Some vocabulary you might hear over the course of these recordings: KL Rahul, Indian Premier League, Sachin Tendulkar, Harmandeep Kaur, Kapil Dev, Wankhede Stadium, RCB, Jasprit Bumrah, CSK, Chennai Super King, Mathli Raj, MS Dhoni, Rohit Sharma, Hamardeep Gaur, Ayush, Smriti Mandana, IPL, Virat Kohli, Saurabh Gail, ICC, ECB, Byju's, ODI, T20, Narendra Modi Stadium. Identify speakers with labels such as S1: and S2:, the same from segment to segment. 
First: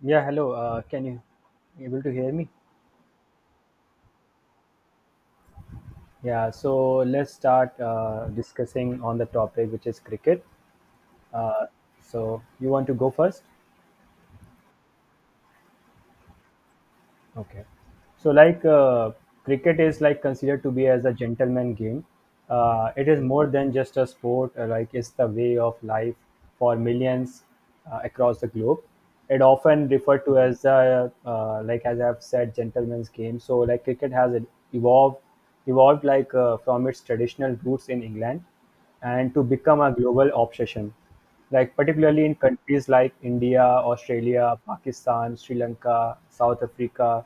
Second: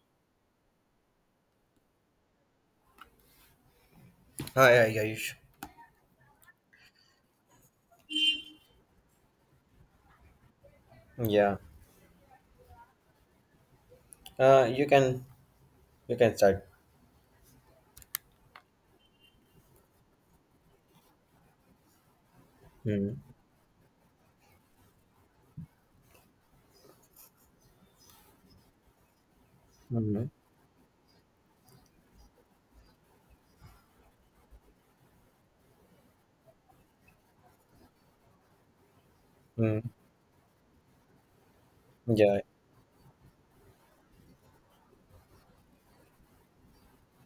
S1: Yeah, hello. Can you able to hear me?
S2: Hi, hi, Ayush.
S1: Yeah, so let's start discussing on the topic which is cricket.
S2: Yeah.
S1: Uh, so you want to go first?
S2: Uh, you can you can start.
S1: Okay. So, like cricket is like considered to be as a gentleman game. It
S2: Mm-hmm.
S1: is more than just a sport. Like it's the way of life for millions across the globe. It often
S2: Mm-hmm.
S1: referred to as a, like as I've said, gentleman's game. So, like cricket has evolved, evolved like from its traditional roots in England, and to become a global obsession like particularly in
S2: Yeah.
S1: countries like India, Australia, Pakistan, Sri Lanka, South Africa.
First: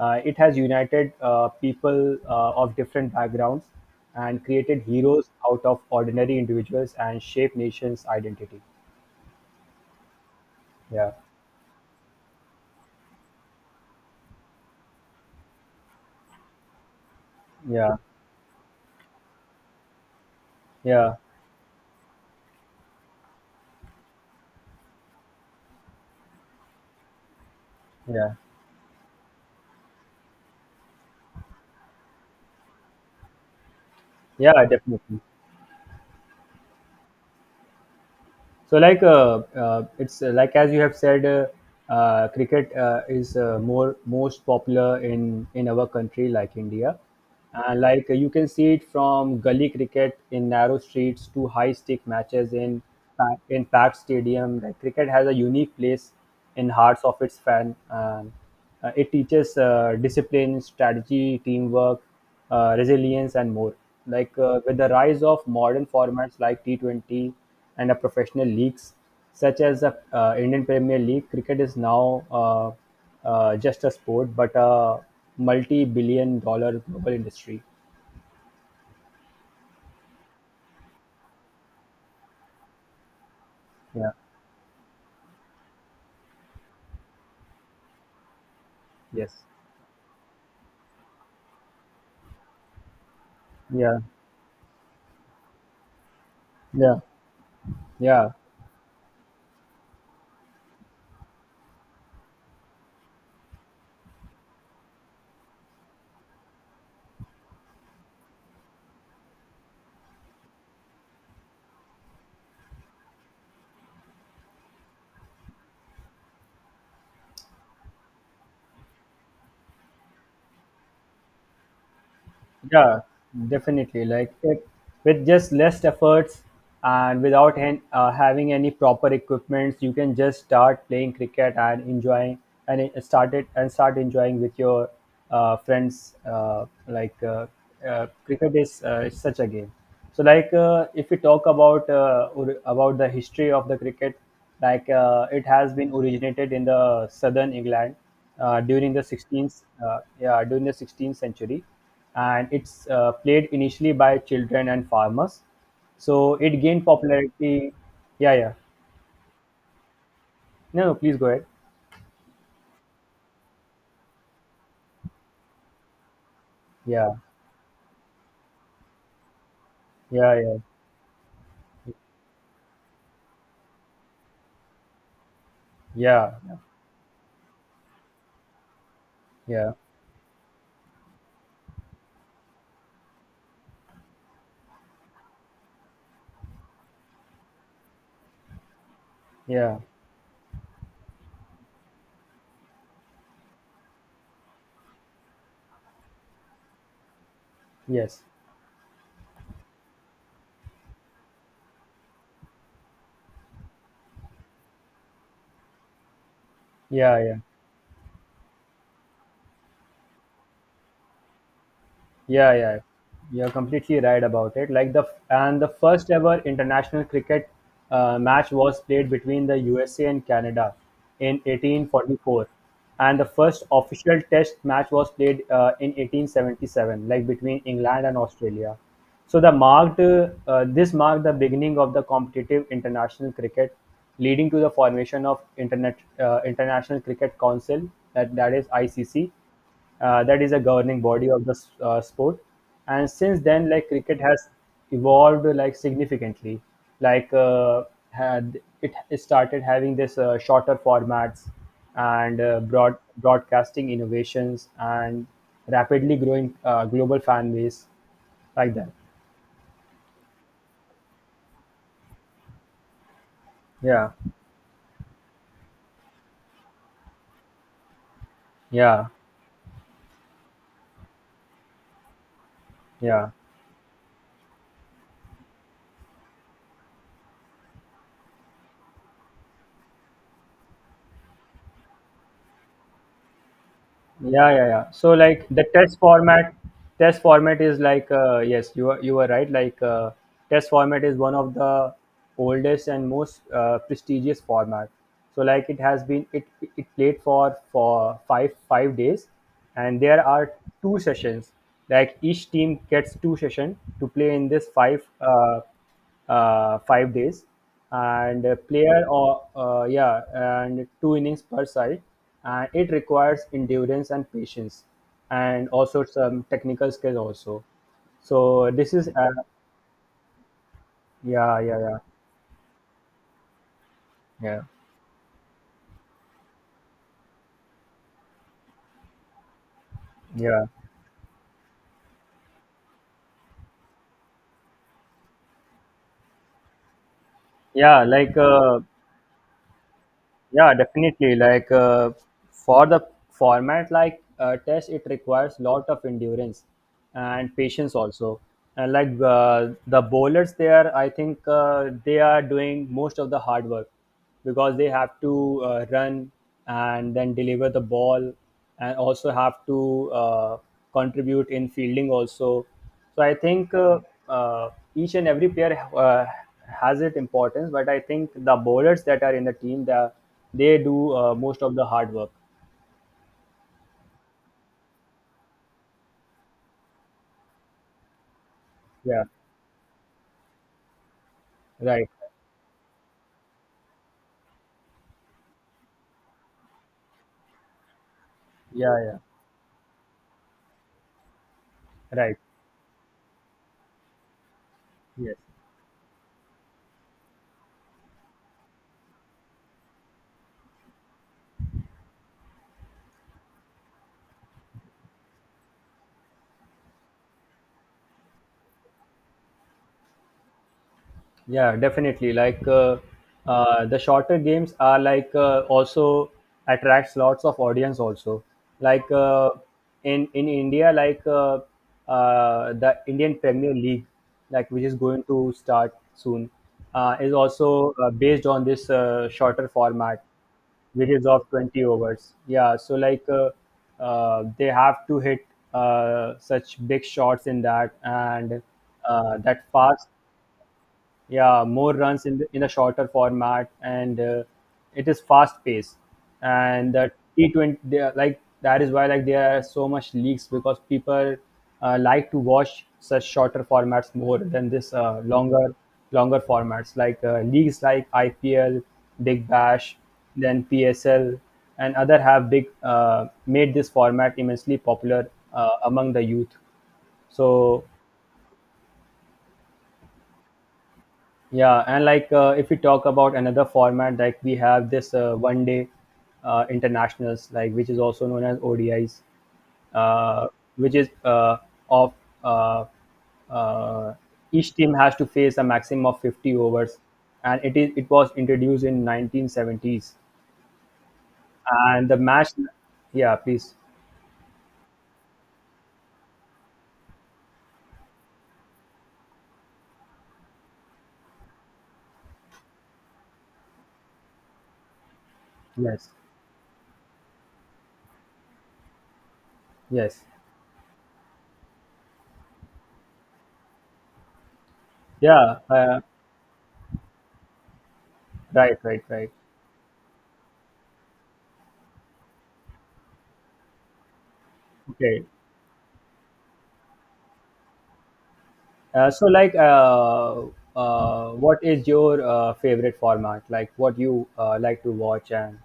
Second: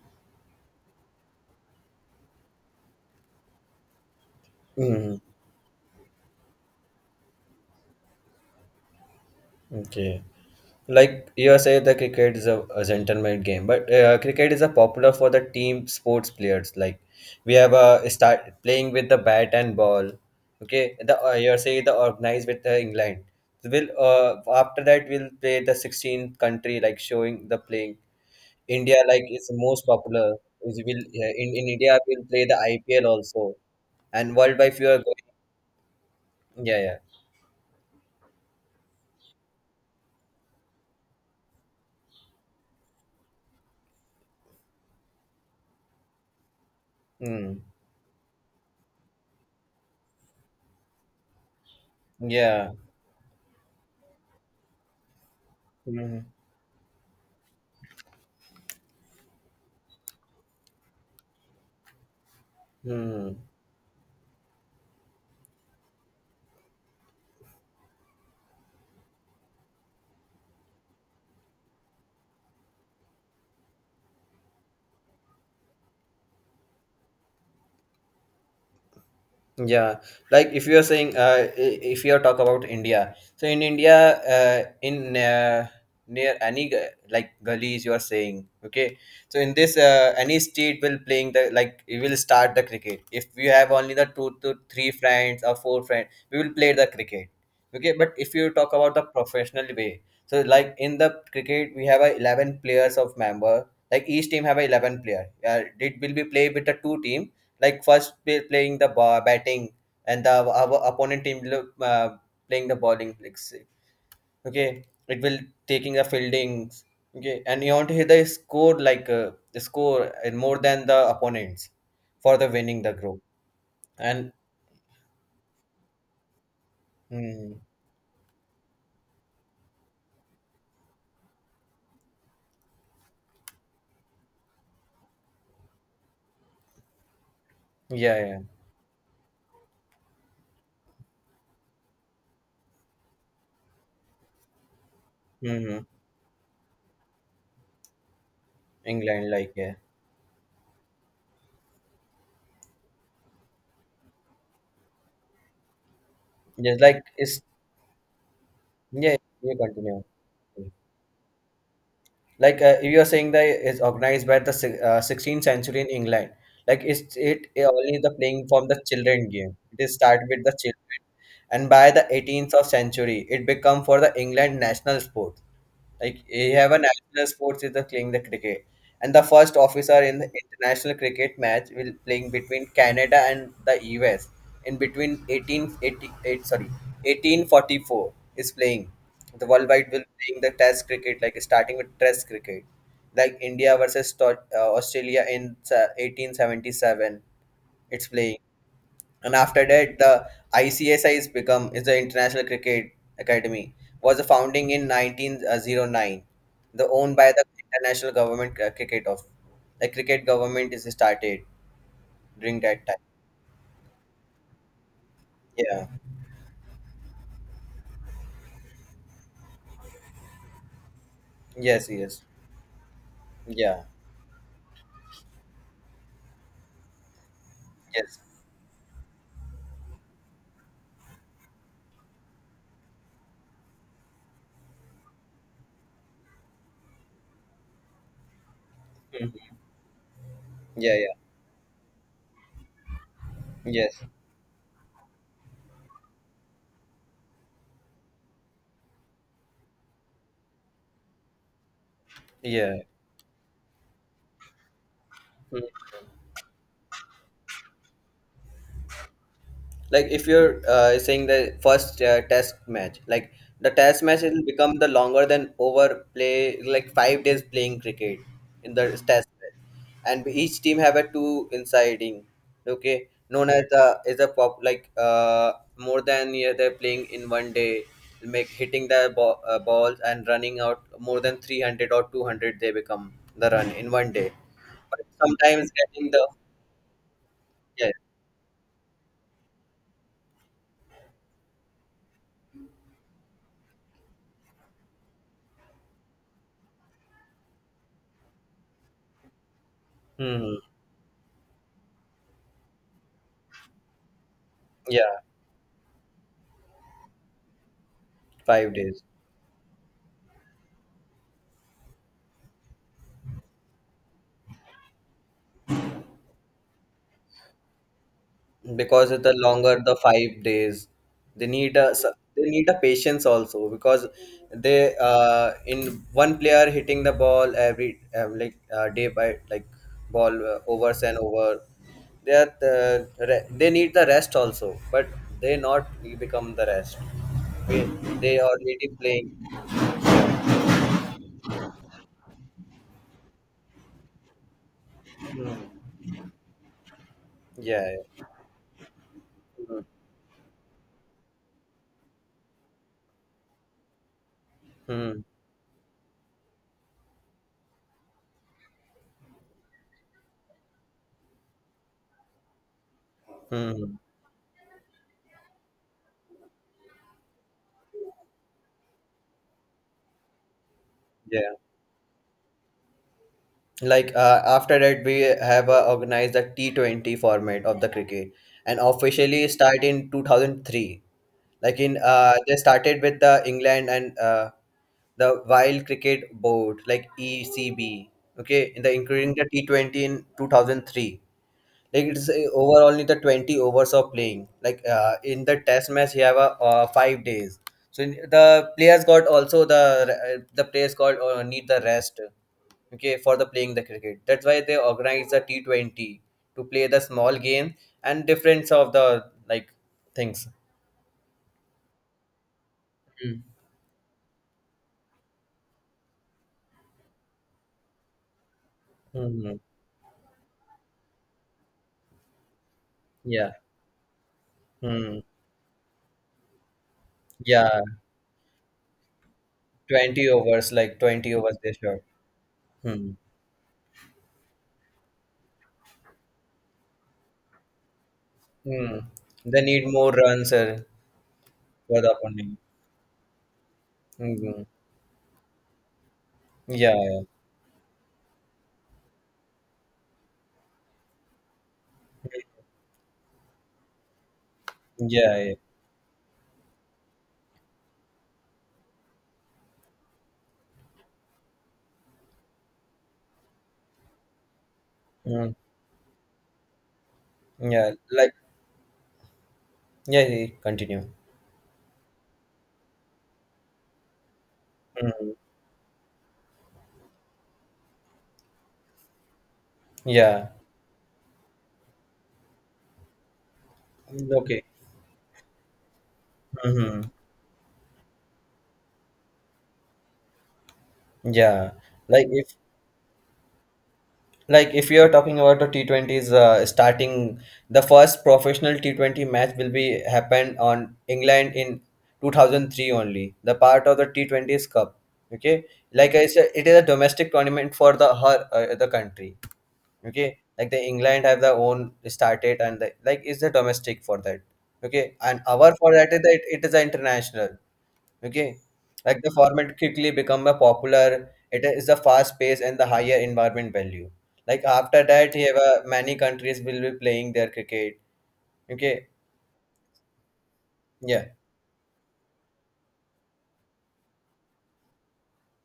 S1: It has united people of different backgrounds and created
S2: Hmm.
S1: heroes out of ordinary individuals and shaped nations' identity.
S2: Okay.
S1: Yeah,
S2: Like you say, the cricket is a gentleman game, but cricket is a popular for the team sports players. Like we have
S1: yeah,
S2: a start playing with the bat and ball. Okay,
S1: yeah,
S2: the you say the organized with the England. Will after that we'll play the 16 country like showing the playing.
S1: yeah,
S2: India like is most popular. Is will, yeah, in India will play the IPL also, and
S1: yeah,
S2: worldwide if you are
S1: definitely.
S2: going, yeah,
S1: So, like, it's like as you have said, cricket is more most popular in our country, like India.
S2: yeah, mm.
S1: Like you can see it from gully cricket in narrow streets to high stick matches
S2: Yeah,
S1: in packed stadium. Like cricket has a unique place
S2: mm.
S1: in hearts of its fan. It teaches discipline, strategy, teamwork, resilience,
S2: Hmm.
S1: and more. Like with the rise of modern formats like T20 and the professional leagues, such as the Indian Premier League, cricket is now just a sport but a multi billion dollar global industry.
S2: Yeah, like if you are saying, if you are talk about India, so in India,
S1: Yeah,
S2: in near any like gullies, you are saying, okay. So
S1: yes,
S2: in this, any state will playing the like we will start the cricket. If we have only
S1: yeah,
S2: the two to three friends or four friends, we will play the
S1: yeah,
S2: cricket, okay. But
S1: yeah.
S2: if you talk about the professional way, so like in the cricket, we have a 11 players of member. Like each team have a 11 player. It will be played with the two team, like first play, playing the ball, batting and the our opponent team playing the bowling like say, okay it will taking the fieldings, okay and you want to hit the score like the score and more than the opponents for the winning the
S1: Yeah,
S2: group
S1: definitely.
S2: and
S1: Like it, with just less efforts and without
S2: mm,
S1: having any proper equipments, you can just start playing cricket and enjoying, and it started and start enjoying with your friends. Like
S2: yeah, yeah.
S1: cricket is such a game. So like if we talk about about the history of the cricket, like it has
S2: Hmm.
S1: been originated in the southern England during the
S2: England like,
S1: 16th
S2: yeah.
S1: uh, yeah during the 16th century, and it's played initially by children and farmers. So it
S2: Just
S1: gained
S2: like it's,
S1: popularity. Yeah, yeah.
S2: yeah, you continue.
S1: No, no, please go ahead.
S2: Like you are saying that it's organized by the 16th century in England, like
S1: Yeah,
S2: it's it only the playing from the children game, it is start
S1: yeah,
S2: with the
S1: yeah,
S2: children, and by the 18th of century it become for the England national sport. Like
S1: yeah,
S2: we have a national sports is the playing the cricket, and the first
S1: yeah,
S2: officer in the international cricket match will playing between Canada and the US in between 1888 sorry 1844 is playing. The
S1: yeah.
S2: worldwide will playing the Test cricket like starting with Test cricket, like India versus Australia in 1877. It's
S1: Yes,
S2: playing and after that the ICSI is become is the International Cricket Academy was founding in 1909 the owned
S1: yeah,
S2: by
S1: yeah.
S2: the international government cricket of the cricket government is started
S1: Yeah,
S2: during
S1: yeah,
S2: that time.
S1: you're completely right about it. Like the
S2: Yeah,
S1: first ever international cricket match was played between the USA and Canada in
S2: yes, yes.
S1: 1844, and the first
S2: Yeah.
S1: official Test match was played in 1877, like between England and
S2: Yes.
S1: Australia. So the marked this marked the beginning of the competitive international cricket, leading to the formation of internet international cricket council, that is ICC,
S2: Mhm.
S1: that is a
S2: Yeah,
S1: governing
S2: yeah,
S1: body of the sport. And since then, like,
S2: yes,
S1: cricket has evolved like significantly, like had it started having this shorter formats and
S2: yeah.
S1: broadcasting innovations and
S2: Mm-hmm.
S1: rapidly growing global fan base, like that.
S2: Like if you're saying the first test match like the test
S1: Yeah,
S2: match will become the longer than over play like 5 days playing cricket in the
S1: yeah,
S2: test match, and each team have a two insiding, okay,
S1: yeah,
S2: known as the is a pop like more than, yeah, they're playing in one day, make hitting the ball, balls and running out more than 300 or 200 they become the run in one day,
S1: yeah, yeah, yeah.
S2: but
S1: So like the
S2: sometimes getting the,
S1: test format is
S2: yeah,
S1: like yes, you are right. Like test format is one of the oldest and most prestigious format. So like it has been it played for five days, and there are
S2: hmm,
S1: two sessions. Like each team gets two session to play in this five.
S2: yeah,
S1: 5 days, and a
S2: 5 days
S1: player or yeah and two innings per side, and it requires endurance and patience and also some technical skill also, so this is
S2: because of the longer the 5 days they
S1: yeah,
S2: need
S1: yeah,
S2: a
S1: yeah,
S2: they need a patience also because
S1: yeah,
S2: they in one player hitting the ball every like day by like ball
S1: yeah,
S2: overs and over they are they need the rest also, but they not become the rest they,
S1: yeah, like,
S2: they already playing. Yeah.
S1: yeah, definitely. Like for the format like test, it
S2: Hmm.
S1: requires lot of endurance and
S2: Yeah,
S1: patience also. And like
S2: yeah.
S1: the bowlers there, I think they are doing most of the hard work because they have
S2: Hmm.
S1: to run and then deliver the ball and also have to contribute in fielding also. So I
S2: Hmm.
S1: think
S2: Hmm.
S1: uh, each and every player has its importance, but I think the bowlers that are in the team, they do
S2: Yeah,
S1: most of the hard work.
S2: like after that we have organized the T20 format of the cricket and
S1: Yeah,
S2: officially start in 2003, like in
S1: right.
S2: they started with the England and the Wild Cricket Board like ECB, okay in the
S1: Yeah, yeah,
S2: including the T20 in 2003. Like it's
S1: right.
S2: overall only the 20 overs of playing. Like
S1: Yes.
S2: in the test match, you have a 5 days. So in- the players got also the the players got need the rest. Okay, for the playing the cricket. That's why they organize the T 20 to play the small game and difference of the like things.
S1: Yeah, definitely. Like
S2: Mm.
S1: the shorter games are like also attracts lots of audience also. Like
S2: Hmm.
S1: in India, like the Indian
S2: Yeah.
S1: Premier League, like which is
S2: Hmm.
S1: going to start soon, is
S2: Yeah.
S1: also based on this shorter format,
S2: 20 overs, like
S1: which is
S2: 20
S1: of
S2: overs they
S1: 20
S2: shot.
S1: overs. Yeah, so
S2: Hmm.
S1: like they have to hit such big shots in that, and
S2: Hmm. They
S1: that
S2: need
S1: fast,
S2: more runs
S1: yeah, more
S2: for the
S1: runs
S2: opponent.
S1: in a shorter format, and
S2: Hmm.
S1: it is fast paced, and the
S2: Yeah,
S1: T20 they are, like that is why like there are so much leaks because people like to watch such shorter formats more than this
S2: yeah, yeah,
S1: longer formats, like leagues like IPL, Big Bash, then PSL, and other have big made this format immensely popular
S2: mm,
S1: among the youth, so.
S2: yeah. Like, yeah, yeah, continue.
S1: Yeah, and like if we talk about another format, like we have this
S2: Mm,
S1: one day internationals, like which is also known as ODIs,
S2: yeah.
S1: uh, which is of uh, uh,
S2: Okay.
S1: each team has to face a maximum of 50 overs,
S2: Hmm.
S1: and it was introduced in 1970s,
S2: Yeah.
S1: and the
S2: Like
S1: match,
S2: if
S1: yeah, please,
S2: like if you're talking about the T20s starting the first professional T20 match will be happened on England in 2003 only. The part of the T20s Cup. Okay.
S1: yes,
S2: Like I said, it is a domestic tournament for the her the country. Okay,
S1: yes,
S2: like the England have their own started and like is the domestic for that, okay, and
S1: yeah,
S2: our for that is that it is the international, okay,
S1: right, right,
S2: like the
S1: right,
S2: format quickly become a popular, it is a fast pace and the higher environment value. Like after
S1: okay.
S2: that you have many countries will be playing their cricket, okay,
S1: So, like,
S2: yeah.
S1: what is your favorite format? Like, what you like to watch, and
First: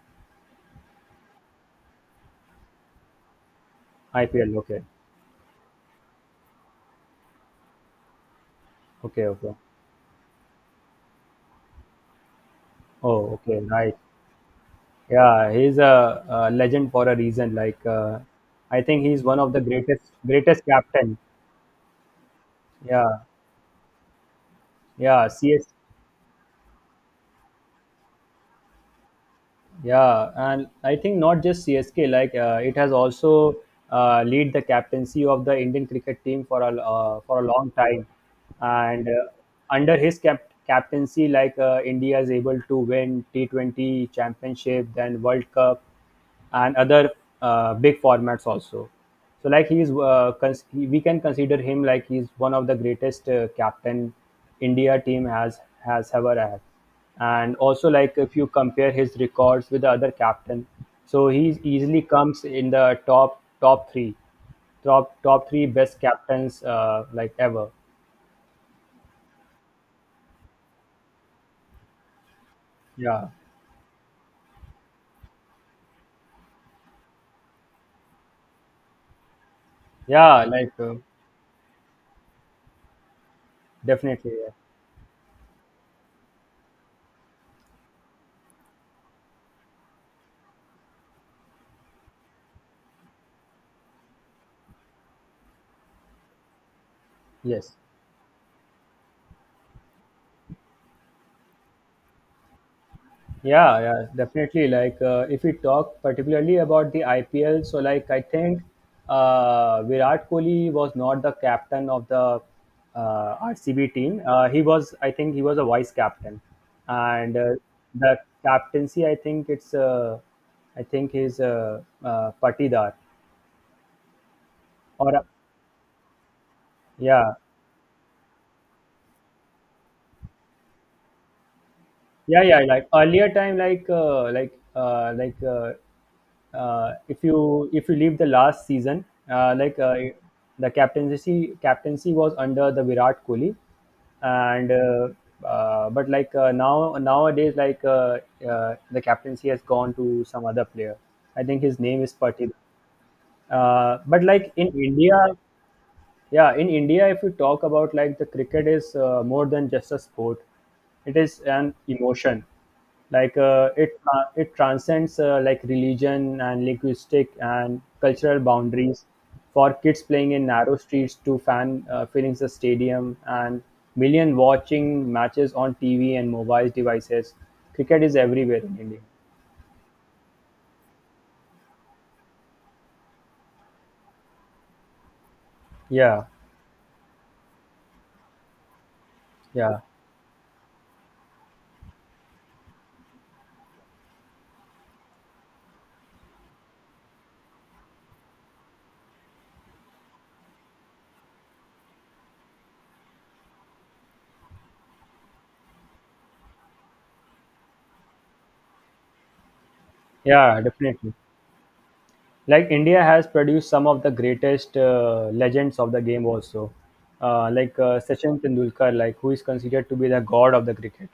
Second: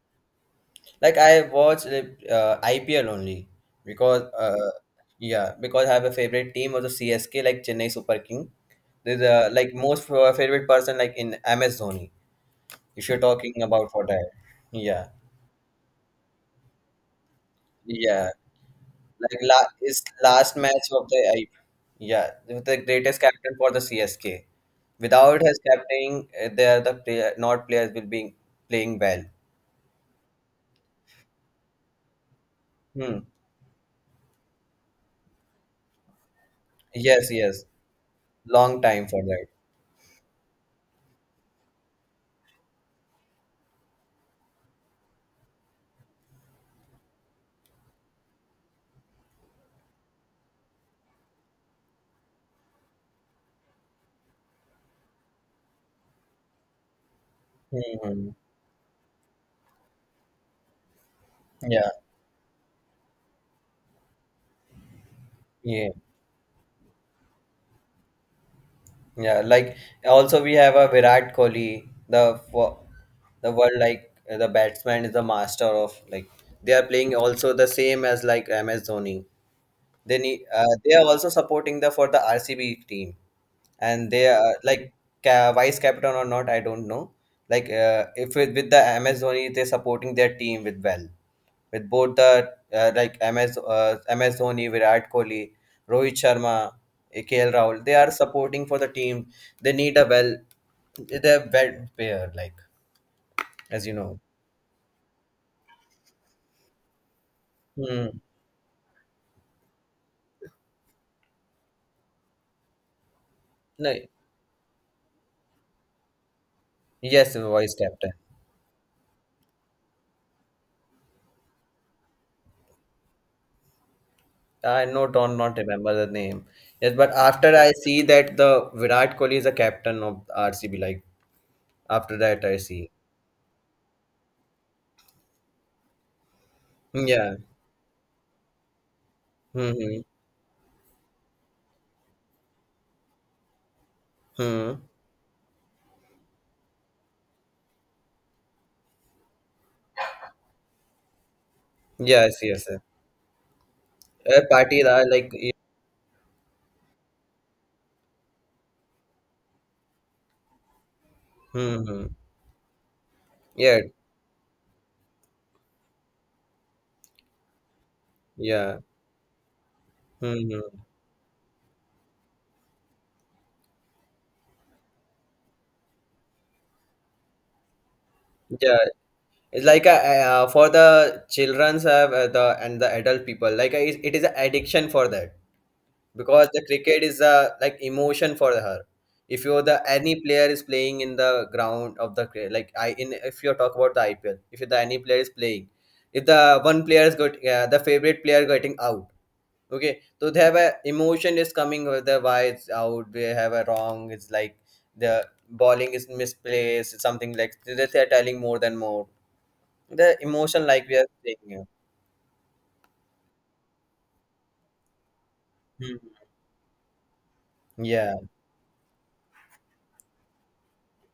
S2: Like I watch like, IPL only because
S1: IPL? Okay,
S2: yeah because I have a favorite team of the CSK like Chennai Super King. There's
S1: okay,
S2: a
S1: okay.
S2: like most favorite person like in MS Dhoni. If you're
S1: Oh, okay,
S2: talking about
S1: right.
S2: for that, yeah,
S1: Yeah, he's a legend for a reason. Like,
S2: yeah,
S1: I think he's
S2: like
S1: one of
S2: la
S1: the
S2: his last
S1: greatest
S2: match of
S1: captain.
S2: the I, yeah, with the
S1: Yeah,
S2: greatest captain for the CSK.
S1: yeah.
S2: Without his
S1: CS
S2: captaining, there the player not players will be playing well.
S1: Yeah, and I think not just CSK, like it has
S2: Hmm.
S1: also lead the captaincy of the Indian cricket team
S2: Yes,
S1: for a
S2: yes.
S1: long time,
S2: Long
S1: and
S2: time for that.
S1: under his captaincy, like India is able to win T 20 Championship, then World Cup, and other big formats also. So like he's we can consider him like he's one of the greatest captain India team has ever had. And
S2: Hmm.
S1: also like
S2: Hmm.
S1: if you compare his records with the other captain, so he
S2: Yeah.
S1: easily comes in the top three, top three
S2: Yeah.
S1: best captains like ever.
S2: Yeah, like also we have a Virat Kohli,
S1: Yeah,
S2: the world like the batsman is the master of like they are playing also the same as like MS Dhoni. They need,
S1: yeah, like
S2: they are also supporting the for the RCB team, and they
S1: definitely,
S2: are
S1: yeah.
S2: like vice captain or not, I don't know. Like if with, with the MS Dhoni, they're supporting their team with well with both the like MS Dhoni, Virat Kohli, Rohit Sharma, KL
S1: Yes.
S2: Rahul. They are supporting for the team. They need a well they're well pair like
S1: Yeah,
S2: as you
S1: yeah,
S2: know.
S1: definitely. Like, if we talk particularly about the IPL, so
S2: Hmm.
S1: like I think Virat Kohli was not the captain of the RCB
S2: No,
S1: team. He was, I think, he was a vice captain,
S2: yes,
S1: and
S2: the Vice captain.
S1: the captaincy, I think it's, I think he's Patidar,
S2: I know,
S1: or
S2: don't not remember the name. Yes, but
S1: yeah,
S2: after I see that the Virat Kohli is the captain of RCB, like after
S1: yeah,
S2: that I
S1: yeah, like
S2: see.
S1: earlier time, like if
S2: Yeah.
S1: you if you leave the last season, like
S2: Mm-hmm.
S1: the captaincy was under the Virat Kohli, and
S2: Hmm.
S1: but like now nowadays, like the captaincy has gone to some other player. I think his name is
S2: Yes,
S1: Patil,
S2: yes, yes.
S1: but like in
S2: Parties are
S1: India,
S2: like.
S1: yeah, in India, if we talk about, like, the cricket is more than just a sport, it is an
S2: Mm-hmm.
S1: emotion, like
S2: Yeah.
S1: it transcends like religion and linguistic and cultural
S2: Yeah.
S1: boundaries, for kids playing in narrow
S2: Mm-hmm.
S1: streets to fan filling the stadium and million watching matches on TV and mobile devices. Cricket is everywhere in
S2: Yeah.
S1: India.
S2: It's like a, for the childrens have the and the adult people like it it is an addiction for that.
S1: Yeah,
S2: Because the cricket is a like emotion for her, if you're the
S1: yeah,
S2: any player is playing in the ground of the like I in if you talk about the IPL, if the any player is playing, if the one player is got the favorite player getting out, okay, so they have a emotion is coming with the why it's out, they have a wrong, it's like the bowling is misplaced, it's something like they are telling more than more the
S1: yeah,
S2: emotion like we are
S1: definitely.
S2: saying,
S1: Like India has produced some of the greatest legends of the
S2: Mhm.
S1: game also, like
S2: Yeah,
S1: Sachin Tendulkar, like who is considered to be the god of the cricket,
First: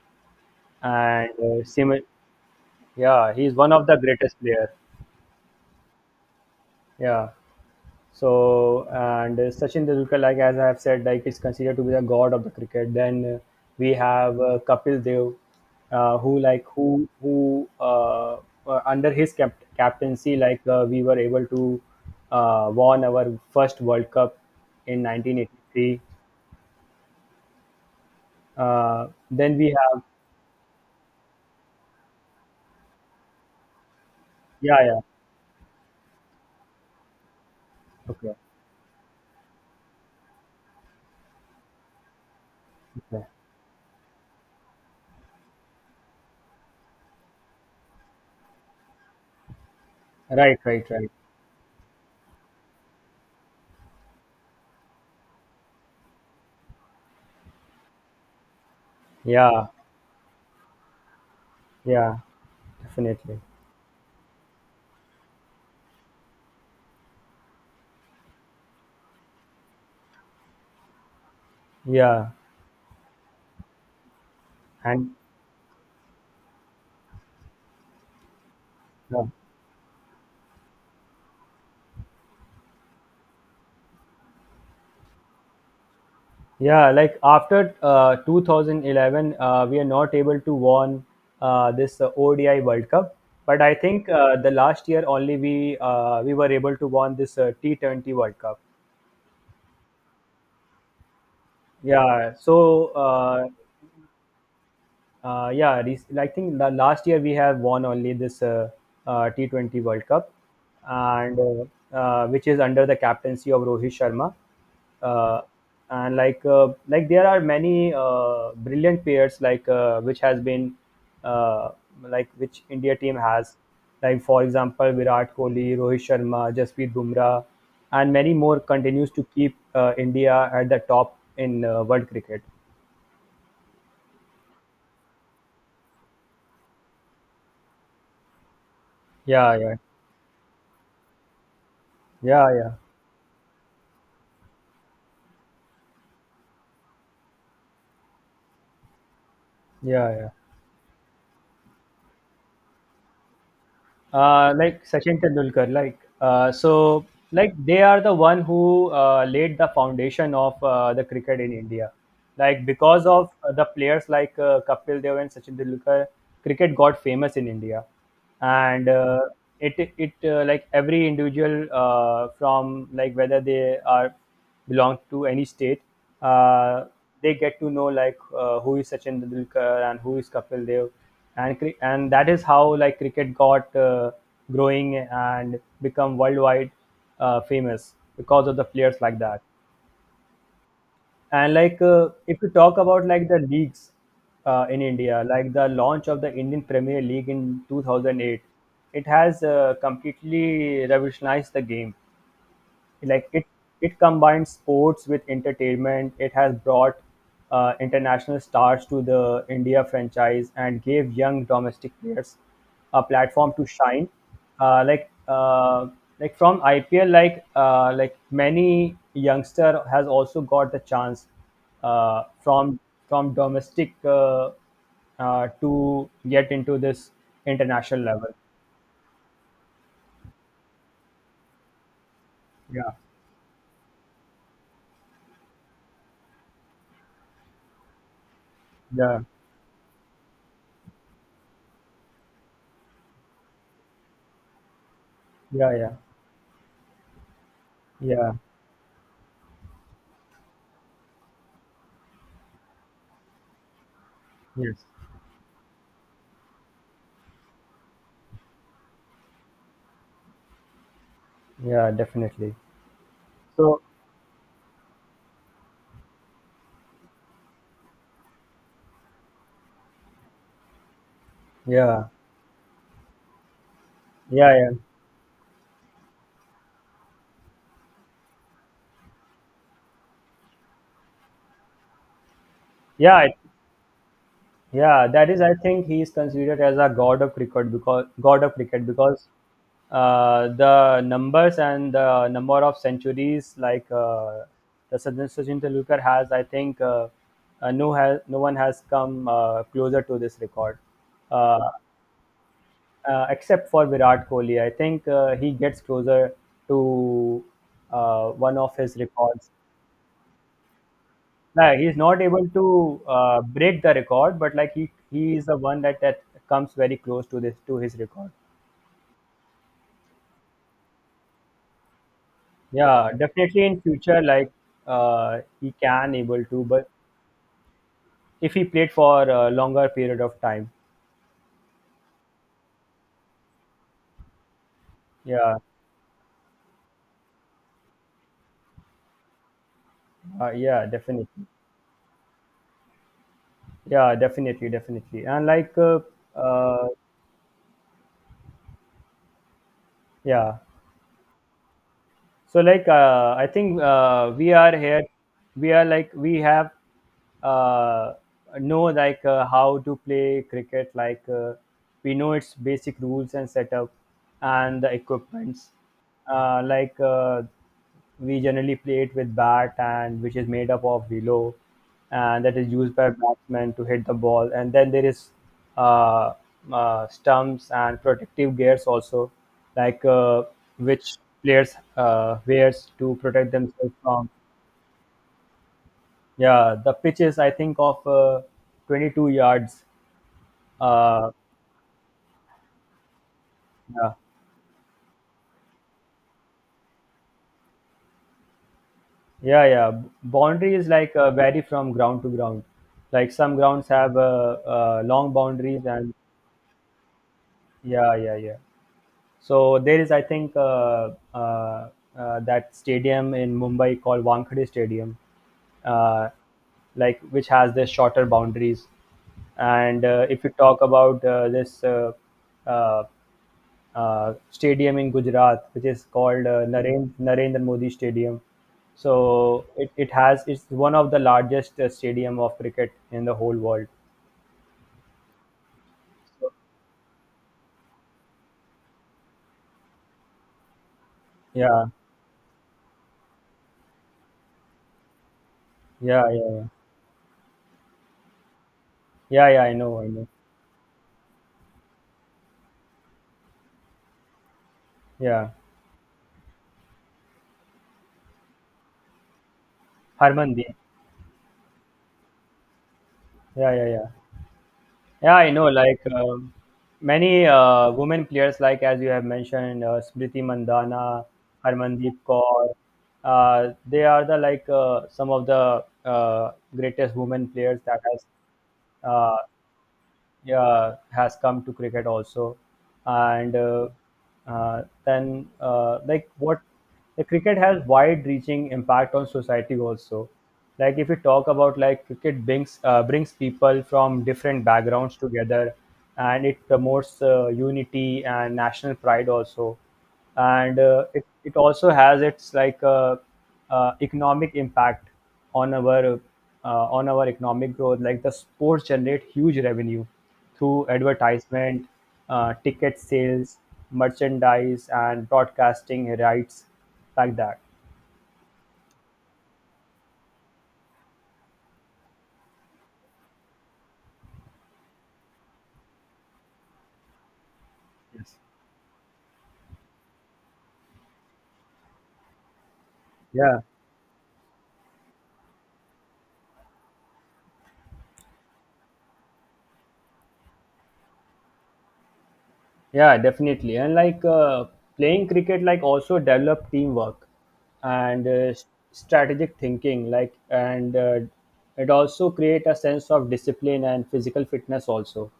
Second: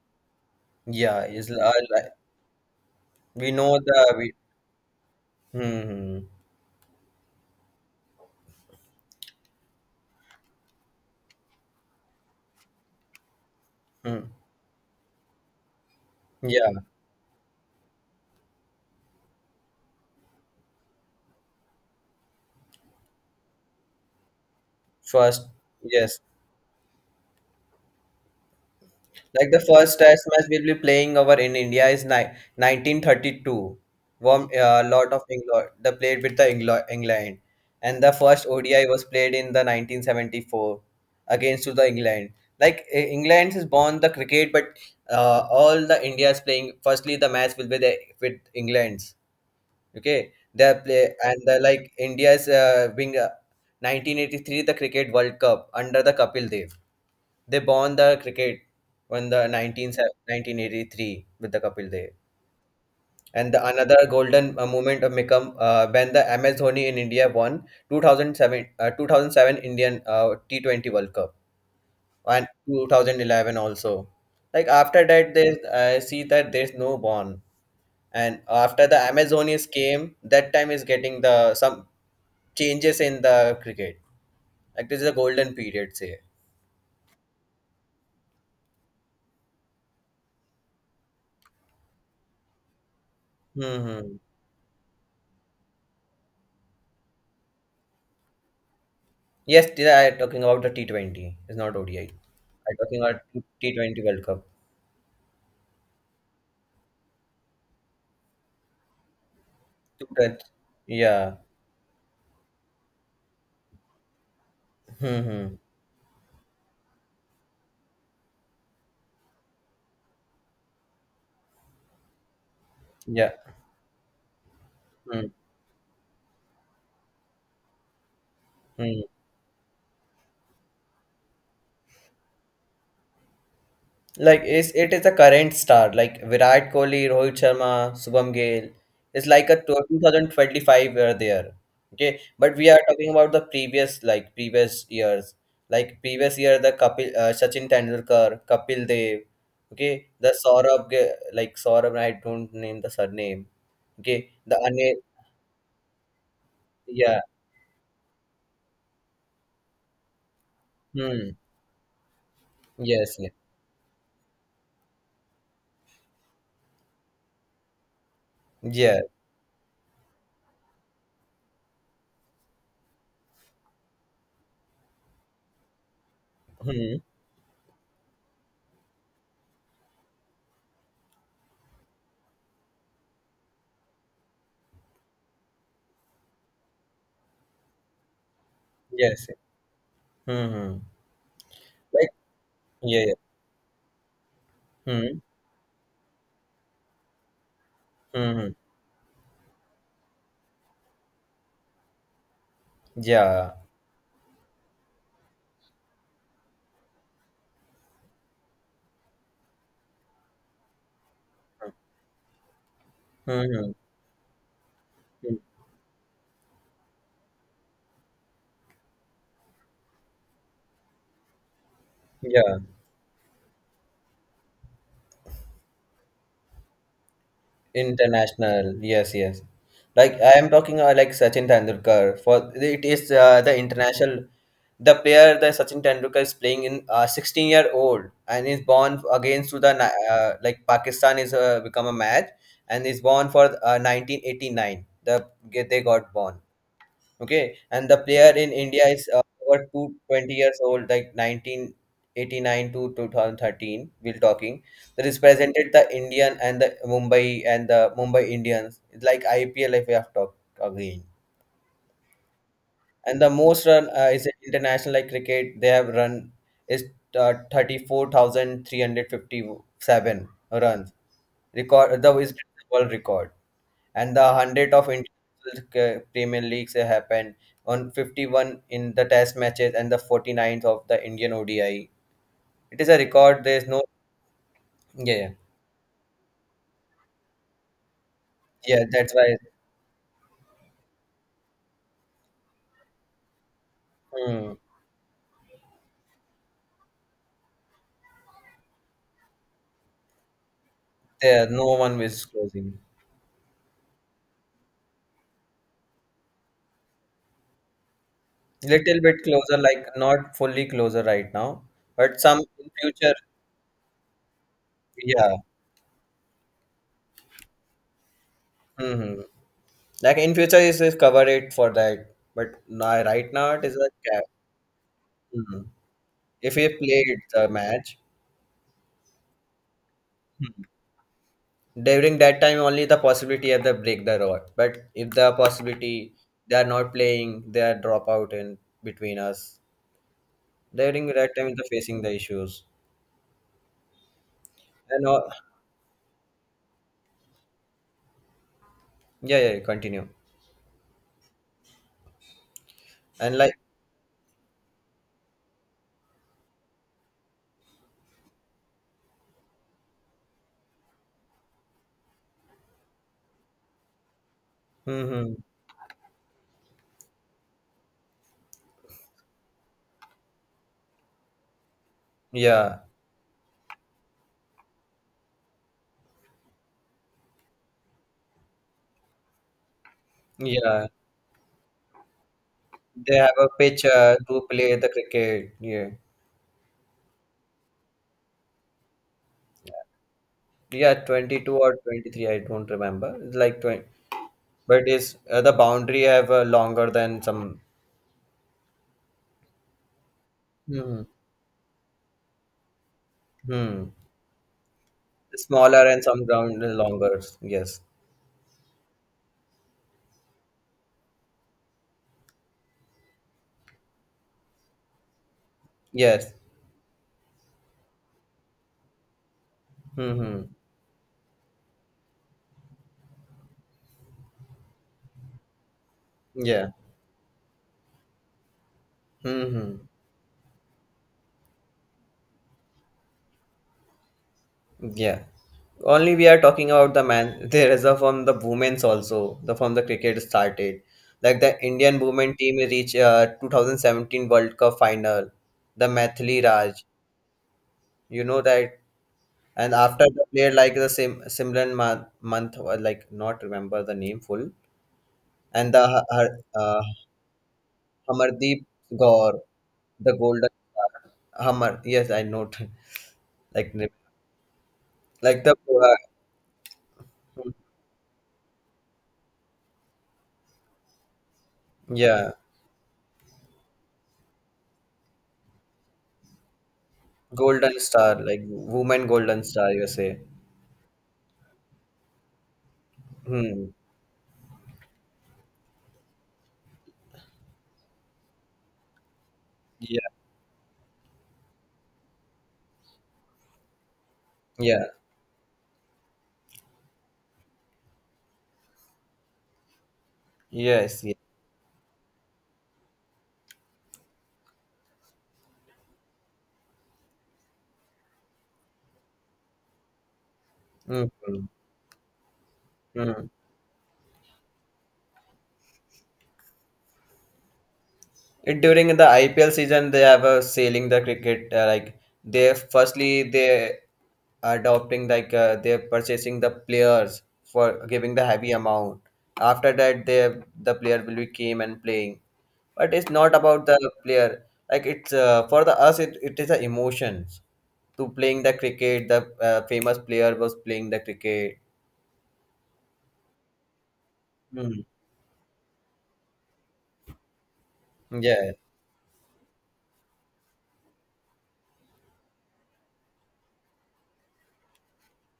S2: yeah,
S1: and
S2: is
S1: Simran,
S2: like,
S1: yeah, he
S2: we
S1: is one
S2: know
S1: of the
S2: the we,
S1: greatest player.
S2: hmm, hmm.
S1: Yeah. So, and Sachin Tendulkar, like as I have said, like is considered to be the god of the cricket. Then we
S2: Hmm.
S1: have Kapil Dev,
S2: Yeah,
S1: who under his captaincy, like we were able to won our first World Cup in
S2: first,
S1: 1983.
S2: yes.
S1: Uh,
S2: Like
S1: then
S2: the
S1: we
S2: first
S1: have.
S2: test match we'll be playing over in India is ni 1932. Warm,
S1: Yeah, yeah,
S2: lot of England, they played with the England. And the
S1: okay,
S2: first ODI was played in the 1974 against to the England. Like
S1: okay,
S2: England is born the cricket, but all the India is playing. Firstly, the match will be the, with England's. Okay,
S1: right,
S2: they
S1: right, right,
S2: play and the like India's being 1983 the Cricket World Cup under the Kapil Dev. They bond the cricket when the
S1: yeah,
S2: 1983 with the Kapil Dev.
S1: yeah, definitely,
S2: And the another golden moment of Mikam when the MS Dhoni in India won 2007 Indian T20 World Cup
S1: yeah,
S2: and 2011 also. Like after
S1: and.
S2: that, they I see that there's no bond. And after the
S1: Yeah.
S2: MS Dhoni's came, that time is getting the some changes in the cricket. Like this is a golden period, say.
S1: Yeah, like after 2011, we are not able to won this ODI World Cup. But I
S2: Hmm,
S1: think
S2: hmm.
S1: the last year only we were able to won this T20 World Cup.
S2: Yes, they are talking about the T20. It's not ODI.
S1: Yeah,
S2: I'm
S1: so
S2: talking about T20 World Cup.
S1: Yeah, I think last year we have won only this T20 World
S2: Two
S1: Cup,
S2: touch. Yeah.
S1: and which is under the captaincy of Rohit Sharma. Uh,
S2: Mm-hmm.
S1: and like there are many brilliant players like which has been uh, like which India team
S2: Yeah.
S1: has, like, for example, Virat Kohli, Rohit Sharma, Jasprit Bumrah, and many more
S2: Mm-hmm.
S1: continues to keep India at the top in world cricket.
S2: Like it's, it is a current star like Virat Kohli, Rohit Sharma, Subham Gail. It's like
S1: Yeah,
S2: a
S1: yeah,
S2: 2025 were there. Okay,
S1: yeah,
S2: but we
S1: yeah,
S2: are talking about the previous like previous years. Like previous year, the Kapil Sachin Tendulkar, Kapil Dev. Okay,
S1: yeah, yeah.
S2: the like Saurabh. I don't name the surname. Okay,
S1: uh,
S2: the
S1: like
S2: Anil.
S1: Sachin Tendulkar, like so,
S2: Yeah.
S1: like they are the one who laid the foundation of the
S2: Hmm.
S1: cricket in India. Like because
S2: Yes. Yeah.
S1: of the players like Kapil Dev and Sachin Tendulkar, cricket got famous in India, and
S2: Yeah.
S1: it like every individual from like whether they are belong to any state, uh,
S2: Hmm.
S1: they get to know like who is Sachin Tendulkar and who is Kapil Dev, and that is how like cricket got growing and become worldwide famous because of the players like
S2: Yes, yeah.
S1: that.
S2: Hmm, hmm.
S1: And like
S2: Like.
S1: if you talk
S2: Yeah,
S1: about
S2: yeah.
S1: like the leagues in
S2: Hmm.
S1: India, like the launch of the Indian Premier League in
S2: Hmm,
S1: 2008,
S2: hmm.
S1: it has completely revolutionized the game like it
S2: Yeah.
S1: it combines sports with entertainment. It has brought international stars to the India franchise and gave young domestic players a
S2: Hmm.
S1: platform to
S2: Hmm.
S1: shine. Uh, like
S2: Hmm.
S1: uh, like from IPL, like many youngster has also got the chance uh,
S2: Yeah.
S1: from from domestic to get into this international level.
S2: International. Yes. Yes. Like I am talking like Sachin Tendulkar. For it
S1: Yeah,
S2: is the international, the player the Sachin Tendulkar is playing in 16-year-old and is born
S1: yeah,
S2: against to the like Pakistan is become a match and is born for 1989. The
S1: yeah,
S2: they
S1: yeah,
S2: got born. Okay, and the player
S1: yeah.
S2: in India is over two twenty years old, like 1989 to 2013. We're talking.
S1: Yes.
S2: They represented the Indian and the Mumbai Indians. It's like IPL if we have talked again.
S1: Yeah, definitely.
S2: And the most
S1: So,
S2: run is international like cricket. They have run is 34,357 runs. Record
S1: yeah,
S2: the is world record and the
S1: yeah,
S2: 100
S1: yeah,
S2: of international Premier Leagues happened on 51 in the test matches and the forty ninth of the Indian ODI. It is a
S1: yeah,
S2: record. There's no.
S1: yeah.
S2: Yeah, yeah,
S1: That is, I think he is considered as a god of cricket
S2: yeah. That's
S1: because
S2: why
S1: the numbers and the number of centuries like
S2: hmm,
S1: the Sachin Tendulkar has, I think, no has no one has come closer to this record,
S2: there no
S1: uh,
S2: one is closing.
S1: except for Virat Kohli. I think he gets closer to one of his
S2: Little bit
S1: records.
S2: closer, like not fully closer right now,
S1: No, he's
S2: but
S1: not
S2: some
S1: able
S2: in
S1: to
S2: future.
S1: break the record, but like he
S2: Yeah.
S1: he is the one that comes very close to this to his record.
S2: Hmm. Like in future, is cover it for that. But now,
S1: Yeah,
S2: right now, it
S1: definitely
S2: is
S1: in
S2: a
S1: future,
S2: cap.
S1: like
S2: Mhm.
S1: he can able
S2: If
S1: to,
S2: he
S1: but
S2: played the match,
S1: if he played for a longer period of time,
S2: during that time, only the possibility of the break the rod. But if the
S1: yeah,
S2: possibility they are not playing, they are drop out in between us.
S1: uh, yeah,
S2: During
S1: definitely,
S2: that time, they're facing the issues.
S1: yeah, definitely,
S2: And
S1: definitely,
S2: all,
S1: and like uh,
S2: yeah, yeah, continue.
S1: yeah, so like
S2: And
S1: I
S2: like,
S1: think we are here we are like we have uh, know like how to play cricket like we know its basic rules and setup and the
S2: mm-hmm,
S1: equipments uh, like uh, we generally play it with bat and which is made up of willow, and that is
S2: yeah,
S1: used by batsmen to hit the ball. And then there is uh, stumps and protective gears also, like uh,
S2: yeah,
S1: which players wears
S2: they
S1: to
S2: have a
S1: protect themselves
S2: pitcher
S1: from.
S2: to play the cricket. Yeah,
S1: Yeah, the pitch is I think of 22 yards.
S2: yeah,
S1: Uh,
S2: 22 or 23. I don't remember. It's like 20,
S1: yeah,
S2: but it's the boundary have longer than some.
S1: yeah, yeah. Boundary is
S2: Hmm.
S1: like vary from ground to ground. Like some grounds
S2: Hmm.
S1: have long
S2: Smaller
S1: boundaries
S2: and
S1: and
S2: some ground longer. Yes.
S1: yeah, yeah, yeah. So there is, I think, that stadium in Mumbai called Wankhede Stadium, uh,
S2: Yes.
S1: like which has the shorter boundaries. And
S2: Mm-hmm.
S1: if you talk about this uh, stadium in Gujarat, which is called
S2: Yeah.
S1: Narendra Modi Stadium, so
S2: Mm-hmm.
S1: it has it's one of the largest stadium of cricket in the whole world.
S2: Yeah. Only we are talking about the man. There is a from the women's also. The from the cricket started, like the
S1: Yeah,
S2: Indian women team reached 2017 World Cup final. The
S1: yeah,
S2: Mathli
S1: yeah,
S2: Raj, you know that,
S1: yeah, yeah. Yeah, I
S2: and
S1: know,
S2: after
S1: I
S2: the
S1: know.
S2: player like the same similar month, month or like not remember the name full,
S1: Yeah,
S2: and the uh, Hamardeep Gaur, the golden
S1: Harmandeep.
S2: star. Hamar. Yes, I know.
S1: Yeah,
S2: like
S1: yeah, yeah. Yeah,
S2: like
S1: I
S2: the
S1: know.
S2: uh,
S1: Like many women players, like as you have mentioned, Smriti Mandana, Harmandeep
S2: yeah,
S1: Kaur, they are the like some of the greatest women players
S2: Golden
S1: that
S2: Star,
S1: has
S2: like woman
S1: uh,
S2: Golden Star, you say.
S1: yeah, has come to cricket also, and
S2: Hmm.
S1: then like what the cricket has wide-reaching impact on society
S2: Yeah.
S1: also. Like if you talk about like cricket brings people from different
S2: Yeah.
S1: backgrounds together, and it promotes unity and national pride also and
S2: Yes. Yeah.
S1: it also has its like economic impact on our on our economic growth like the sports generate huge revenue through advertisement ticket
S2: Mm-hmm.
S1: sales merchandise and broadcasting rights like that.
S2: It during the IPL season they have a sailing the cricket like they firstly they adopting like they're purchasing the players for giving the
S1: Yes.
S2: heavy amount after that they the player will be came and playing, but it's not
S1: Yeah.
S2: about the player like it's for the us it is the emotions to playing the cricket the famous player was playing the cricket.
S1: Yeah, definitely. And like
S2: Hmm.
S1: playing cricket, like also develop teamwork and
S2: Yeah,
S1: s- strategic thinking. Like and It also create a sense of discipline and physical fitness also,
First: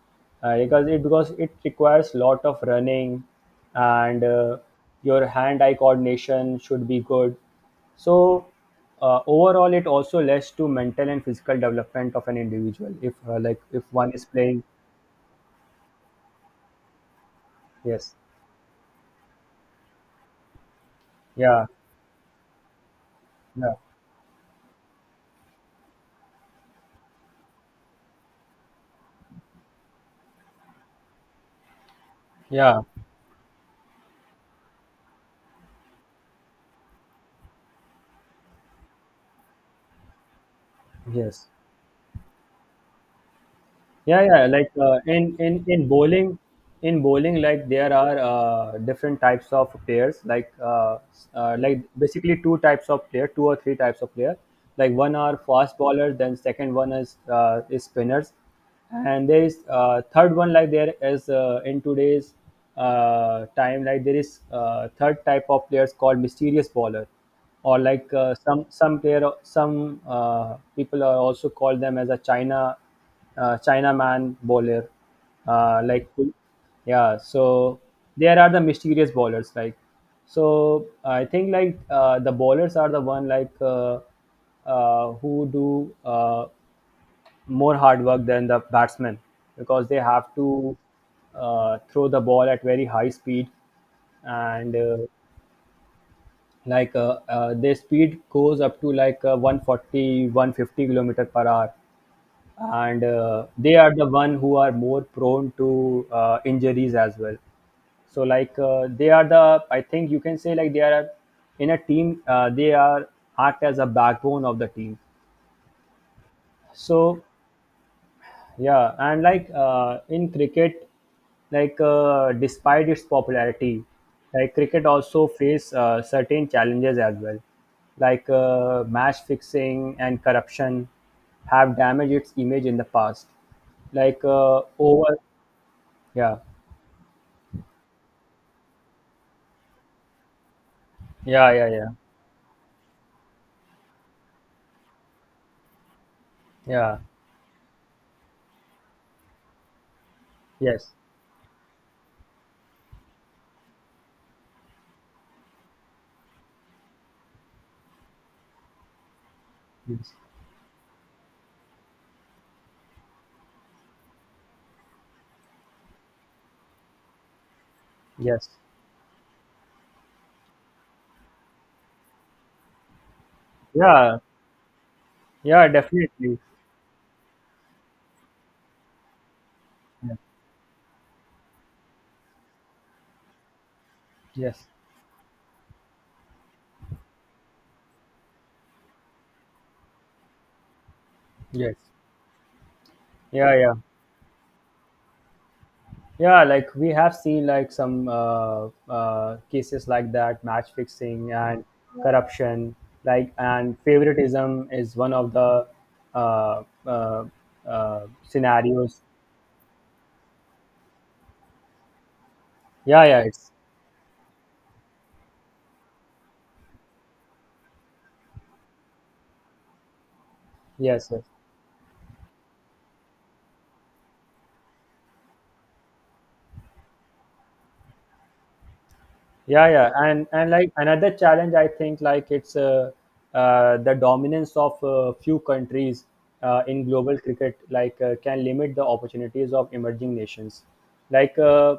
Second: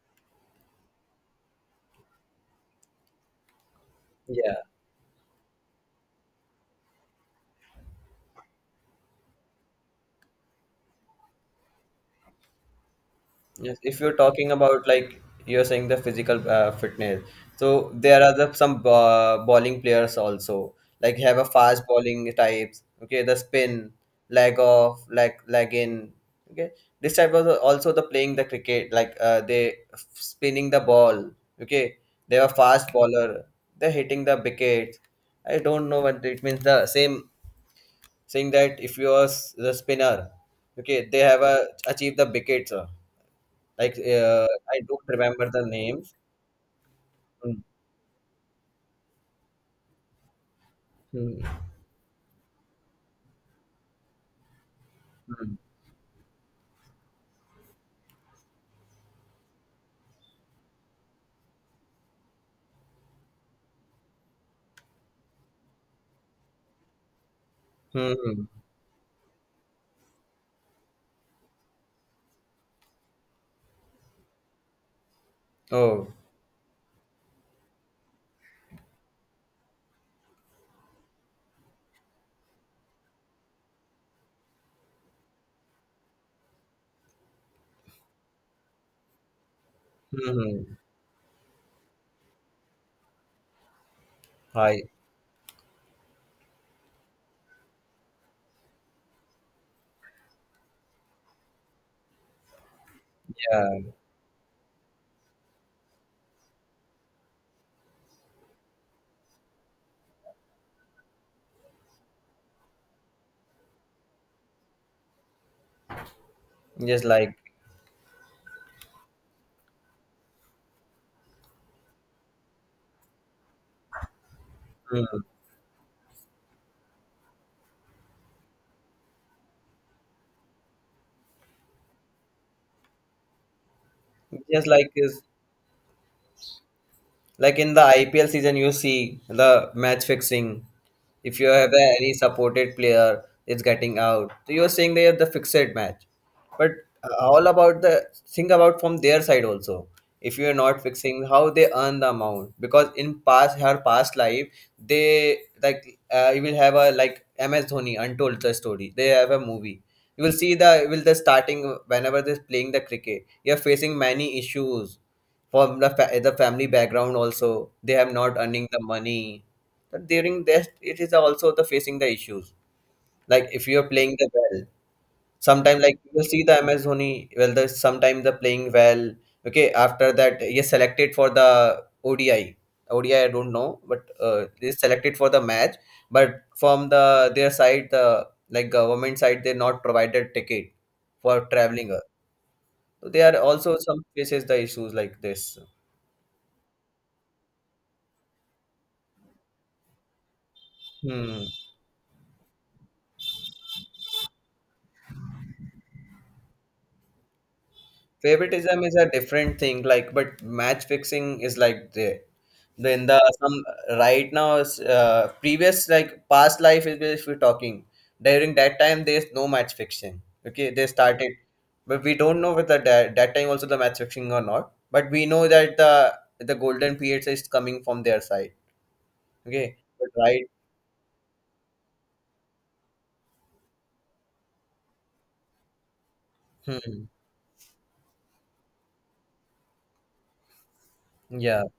S1: because it requires lot of running, and
S2: yeah.
S1: your hand-eye coordination should be good. So overall, it also leads to mental and physical development of an individual. If like
S2: Yes,
S1: if
S2: if
S1: one
S2: you're
S1: is
S2: talking
S1: playing,
S2: about like you're saying the physical fitness, so
S1: yes,
S2: there are the some bowling players also like have a
S1: yeah,
S2: fast bowling types. Okay, the
S1: yeah,
S2: spin, leg off, leg in. Okay, this type was also the playing the cricket like they spinning the ball. Okay, they are
S1: yeah.
S2: fast bowler. They're hitting the wicket. I don't know what it means. The same saying that if you are the spinner, okay, they have
S1: Yes.
S2: achieved the wickets. Like,
S1: Yeah, yeah. Like
S2: I
S1: uh,
S2: don't
S1: in
S2: remember
S1: in
S2: the
S1: in
S2: names.
S1: bowling, in bowling,
S2: Mm,
S1: like there are different types of players.
S2: mm,
S1: Like basically two types of player, two or three types of player. Like one
S2: mm,
S1: are
S2: mm.
S1: fast bowlers, then second one is spinners, and there is third one like there is in today's time like there is third type of players called mysterious bowler, or like
S2: Mm.
S1: some player some people are also called them as a Chinaman bowler, uh,
S2: Oh,
S1: like yeah. So there are the mysterious bowlers like. So I think like the bowlers are the one like who do more hard work than the batsmen because they
S2: mm.
S1: have to
S2: Mm.
S1: throw the ball at very high speed and
S2: Hi.
S1: their speed goes up to like 140 kilometer per hour and they
S2: Yeah.
S1: are the one who are more prone to injuries as well so like they are the I think you can say like they are in a team they are act as a backbone of the team
S2: Just
S1: so
S2: like,
S1: yeah, and like in cricket, like despite its popularity, like cricket
S2: mm.
S1: also face certain challenges as well, like match fixing and corruption have damaged its image in the past. Like uh,
S2: Just like
S1: over,
S2: is.
S1: yeah,
S2: Like in the IPL season, you see the match fixing. If you
S1: yeah, yeah,
S2: have
S1: yeah,
S2: any supported player it's getting out, so you're saying they have the fixed match. But
S1: yeah,
S2: all about the think about from their side also. If you are not
S1: yes,
S2: fixing, how they earn the amount, because in past her past life they like you will have a like MS Dhoni untold the story. They have a movie.
S1: yes,
S2: You will see the will the starting whenever they're playing the cricket. You're facing many issues from the family background, also they have not
S1: yes,
S2: earning the money, but during that it is also the facing the issues like if you're playing
S1: yeah,
S2: the well
S1: yeah,
S2: sometime like you will
S1: definitely,
S2: see the MS Dhoni well the sometime the playing well, okay, after
S1: yeah.
S2: that he is selected for the odi odi I ODI. I don't know, but
S1: Yes,
S2: they selected for the match, but from the their side the like government side they not provided ticket for
S1: yes,
S2: traveling, so they are
S1: yeah,
S2: also
S1: yeah,
S2: some faces the issues like this.
S1: yeah, like we have seen like some cases like that match fixing
S2: Hmm.
S1: and corruption like and favoritism is one of the uh, uh,
S2: Favoritism is
S1: scenarios.
S2: a different thing, like, but match fixing is like the
S1: Yeah
S2: then the
S1: yeah it's
S2: some right now is previous like past life is if we're talking during that time there's no match fixing. Okay, they
S1: yes, yes,
S2: started, but we don't know whether that time also the match fixing or not. But we know that the golden periods is coming from their side.
S1: yeah,
S2: Okay,
S1: yeah,
S2: but right.
S1: and like another challenge I think like it's the dominance of few countries in
S2: Hmm.
S1: global cricket like can limit the opportunities of emerging nations like
S2: Yeah.
S1: uh,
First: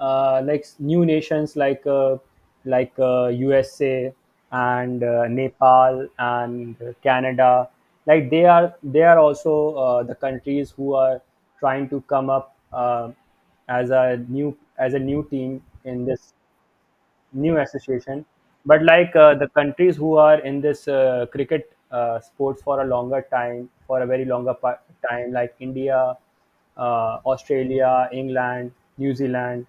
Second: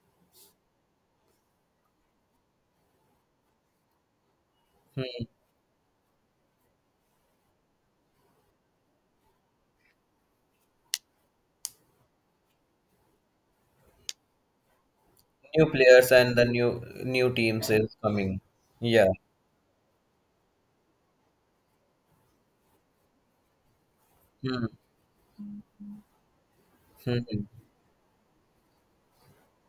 S1: uh, like s- new nations like USA and
S2: Hmm.
S1: Nepal and Canada like they are also the countries who are trying to come up as a new team
S2: New
S1: in
S2: players
S1: this
S2: and the new
S1: new
S2: teams is
S1: association,
S2: coming.
S1: but
S2: Yeah.
S1: like the countries who are in this cricket sports for a longer time for a very
S2: Hmm.
S1: time like India,
S2: Hmm.
S1: Australia, England, New Zealand,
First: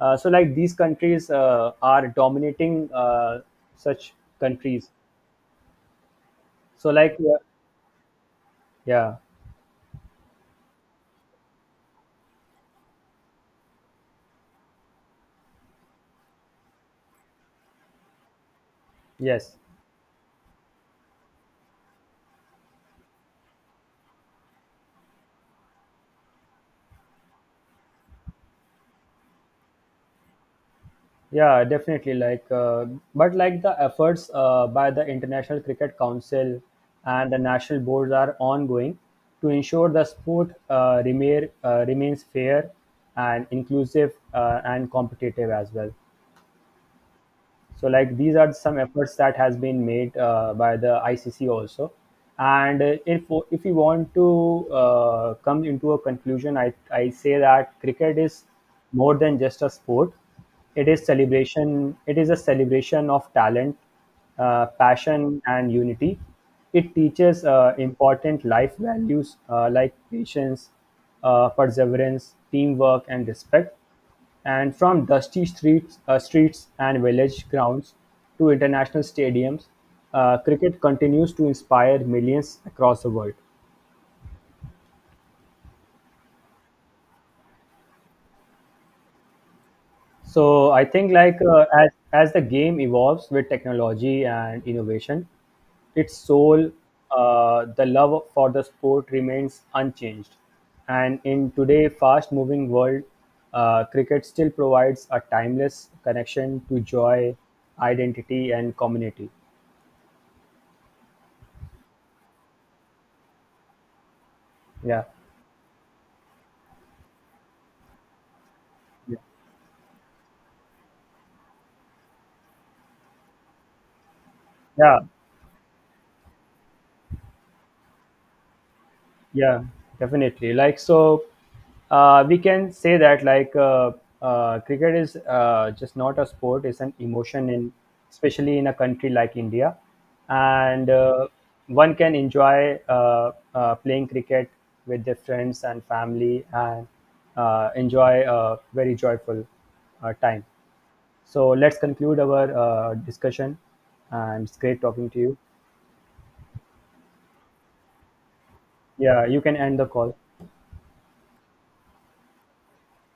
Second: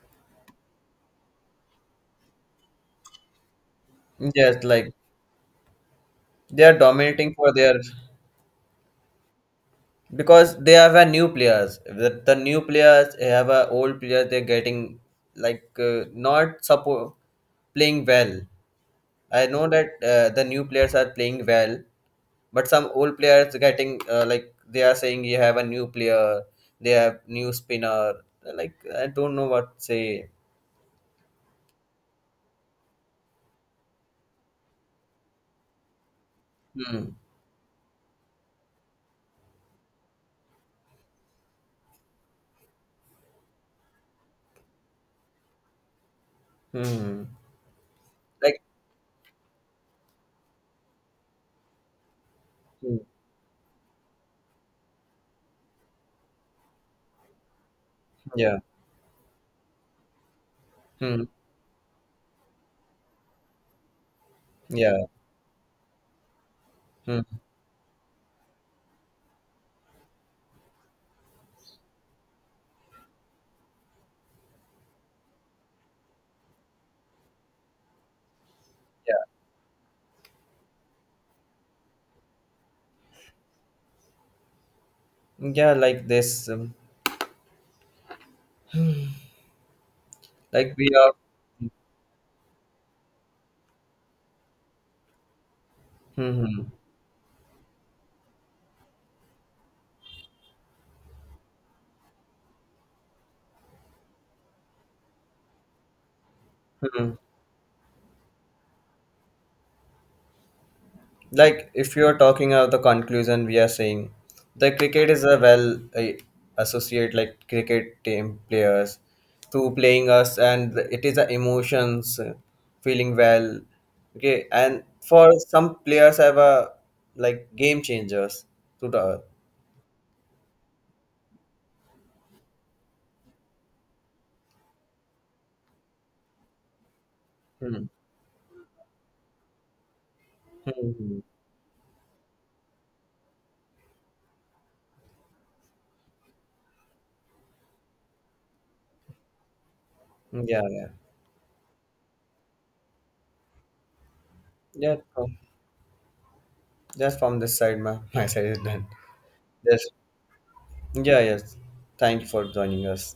S1: so like these countries are dominating such
S2: Yes,
S1: countries.
S2: like they are
S1: So like
S2: dominating
S1: yeah,
S2: for their,
S1: yeah,
S2: because they have a new players. The new players have a old players. They're getting like not support playing well. I
S1: yes.
S2: know that the new players are playing well, but some old players getting like they are saying you have a new player. They have new spinner. Like I don't know what to say.
S1: Yeah, definitely. Like, but like the efforts by the International Cricket Council
S2: Hmm.
S1: and the national boards are ongoing to ensure the sport remains fair and inclusive and competitive as well,
S2: Hmm.
S1: so like these are
S2: Like.
S1: some efforts that has been made by the ICC also. And
S2: Hmm.
S1: if we want to come into a conclusion, I say that cricket is
S2: Yeah.
S1: more than just a sport. It is
S2: Hmm.
S1: celebration, it is a celebration of talent,
S2: Yeah.
S1: passion and unity. It
S2: Hmm.
S1: teaches important life values like patience, perseverance, teamwork and respect. And from dusty streets streets and village grounds to international
S2: Yeah.
S1: stadiums, cricket continues to inspire millions across the world.
S2: Yeah. Like this.
S1: So
S2: Like
S1: I
S2: we
S1: think
S2: are.
S1: like as the game evolves with technology and innovation, its
S2: Hmm.
S1: soul,
S2: Hmm.
S1: the love for the sport remains unchanged. And in today's fast-moving world, cricket still provides a timeless connection to
S2: Hmm.
S1: joy, identity, and community.
S2: Like, if you're talking of the conclusion, we are saying the
S1: Yeah.
S2: cricket is a well associate like cricket team players to playing us, and it is the emotions, feeling well. Okay, and
S1: Yeah,
S2: for some players, have a like game changers to the.
S1: yeah, definitely like so we can say that like cricket is just not a sport, it's an emotion in
S2: Hmm.
S1: especially in a country like India, and
S2: Hmm.
S1: one can enjoy playing cricket with their friends and family and enjoy a very joyful time.
S2: Yeah, yeah,
S1: So let's conclude our discussion, and it's great
S2: yeah.
S1: talking to you.
S2: Just from this side, my side is done.
S1: Yeah, you can end
S2: Yes.
S1: the call.
S2: Yeah, yes. Thank you for joining us.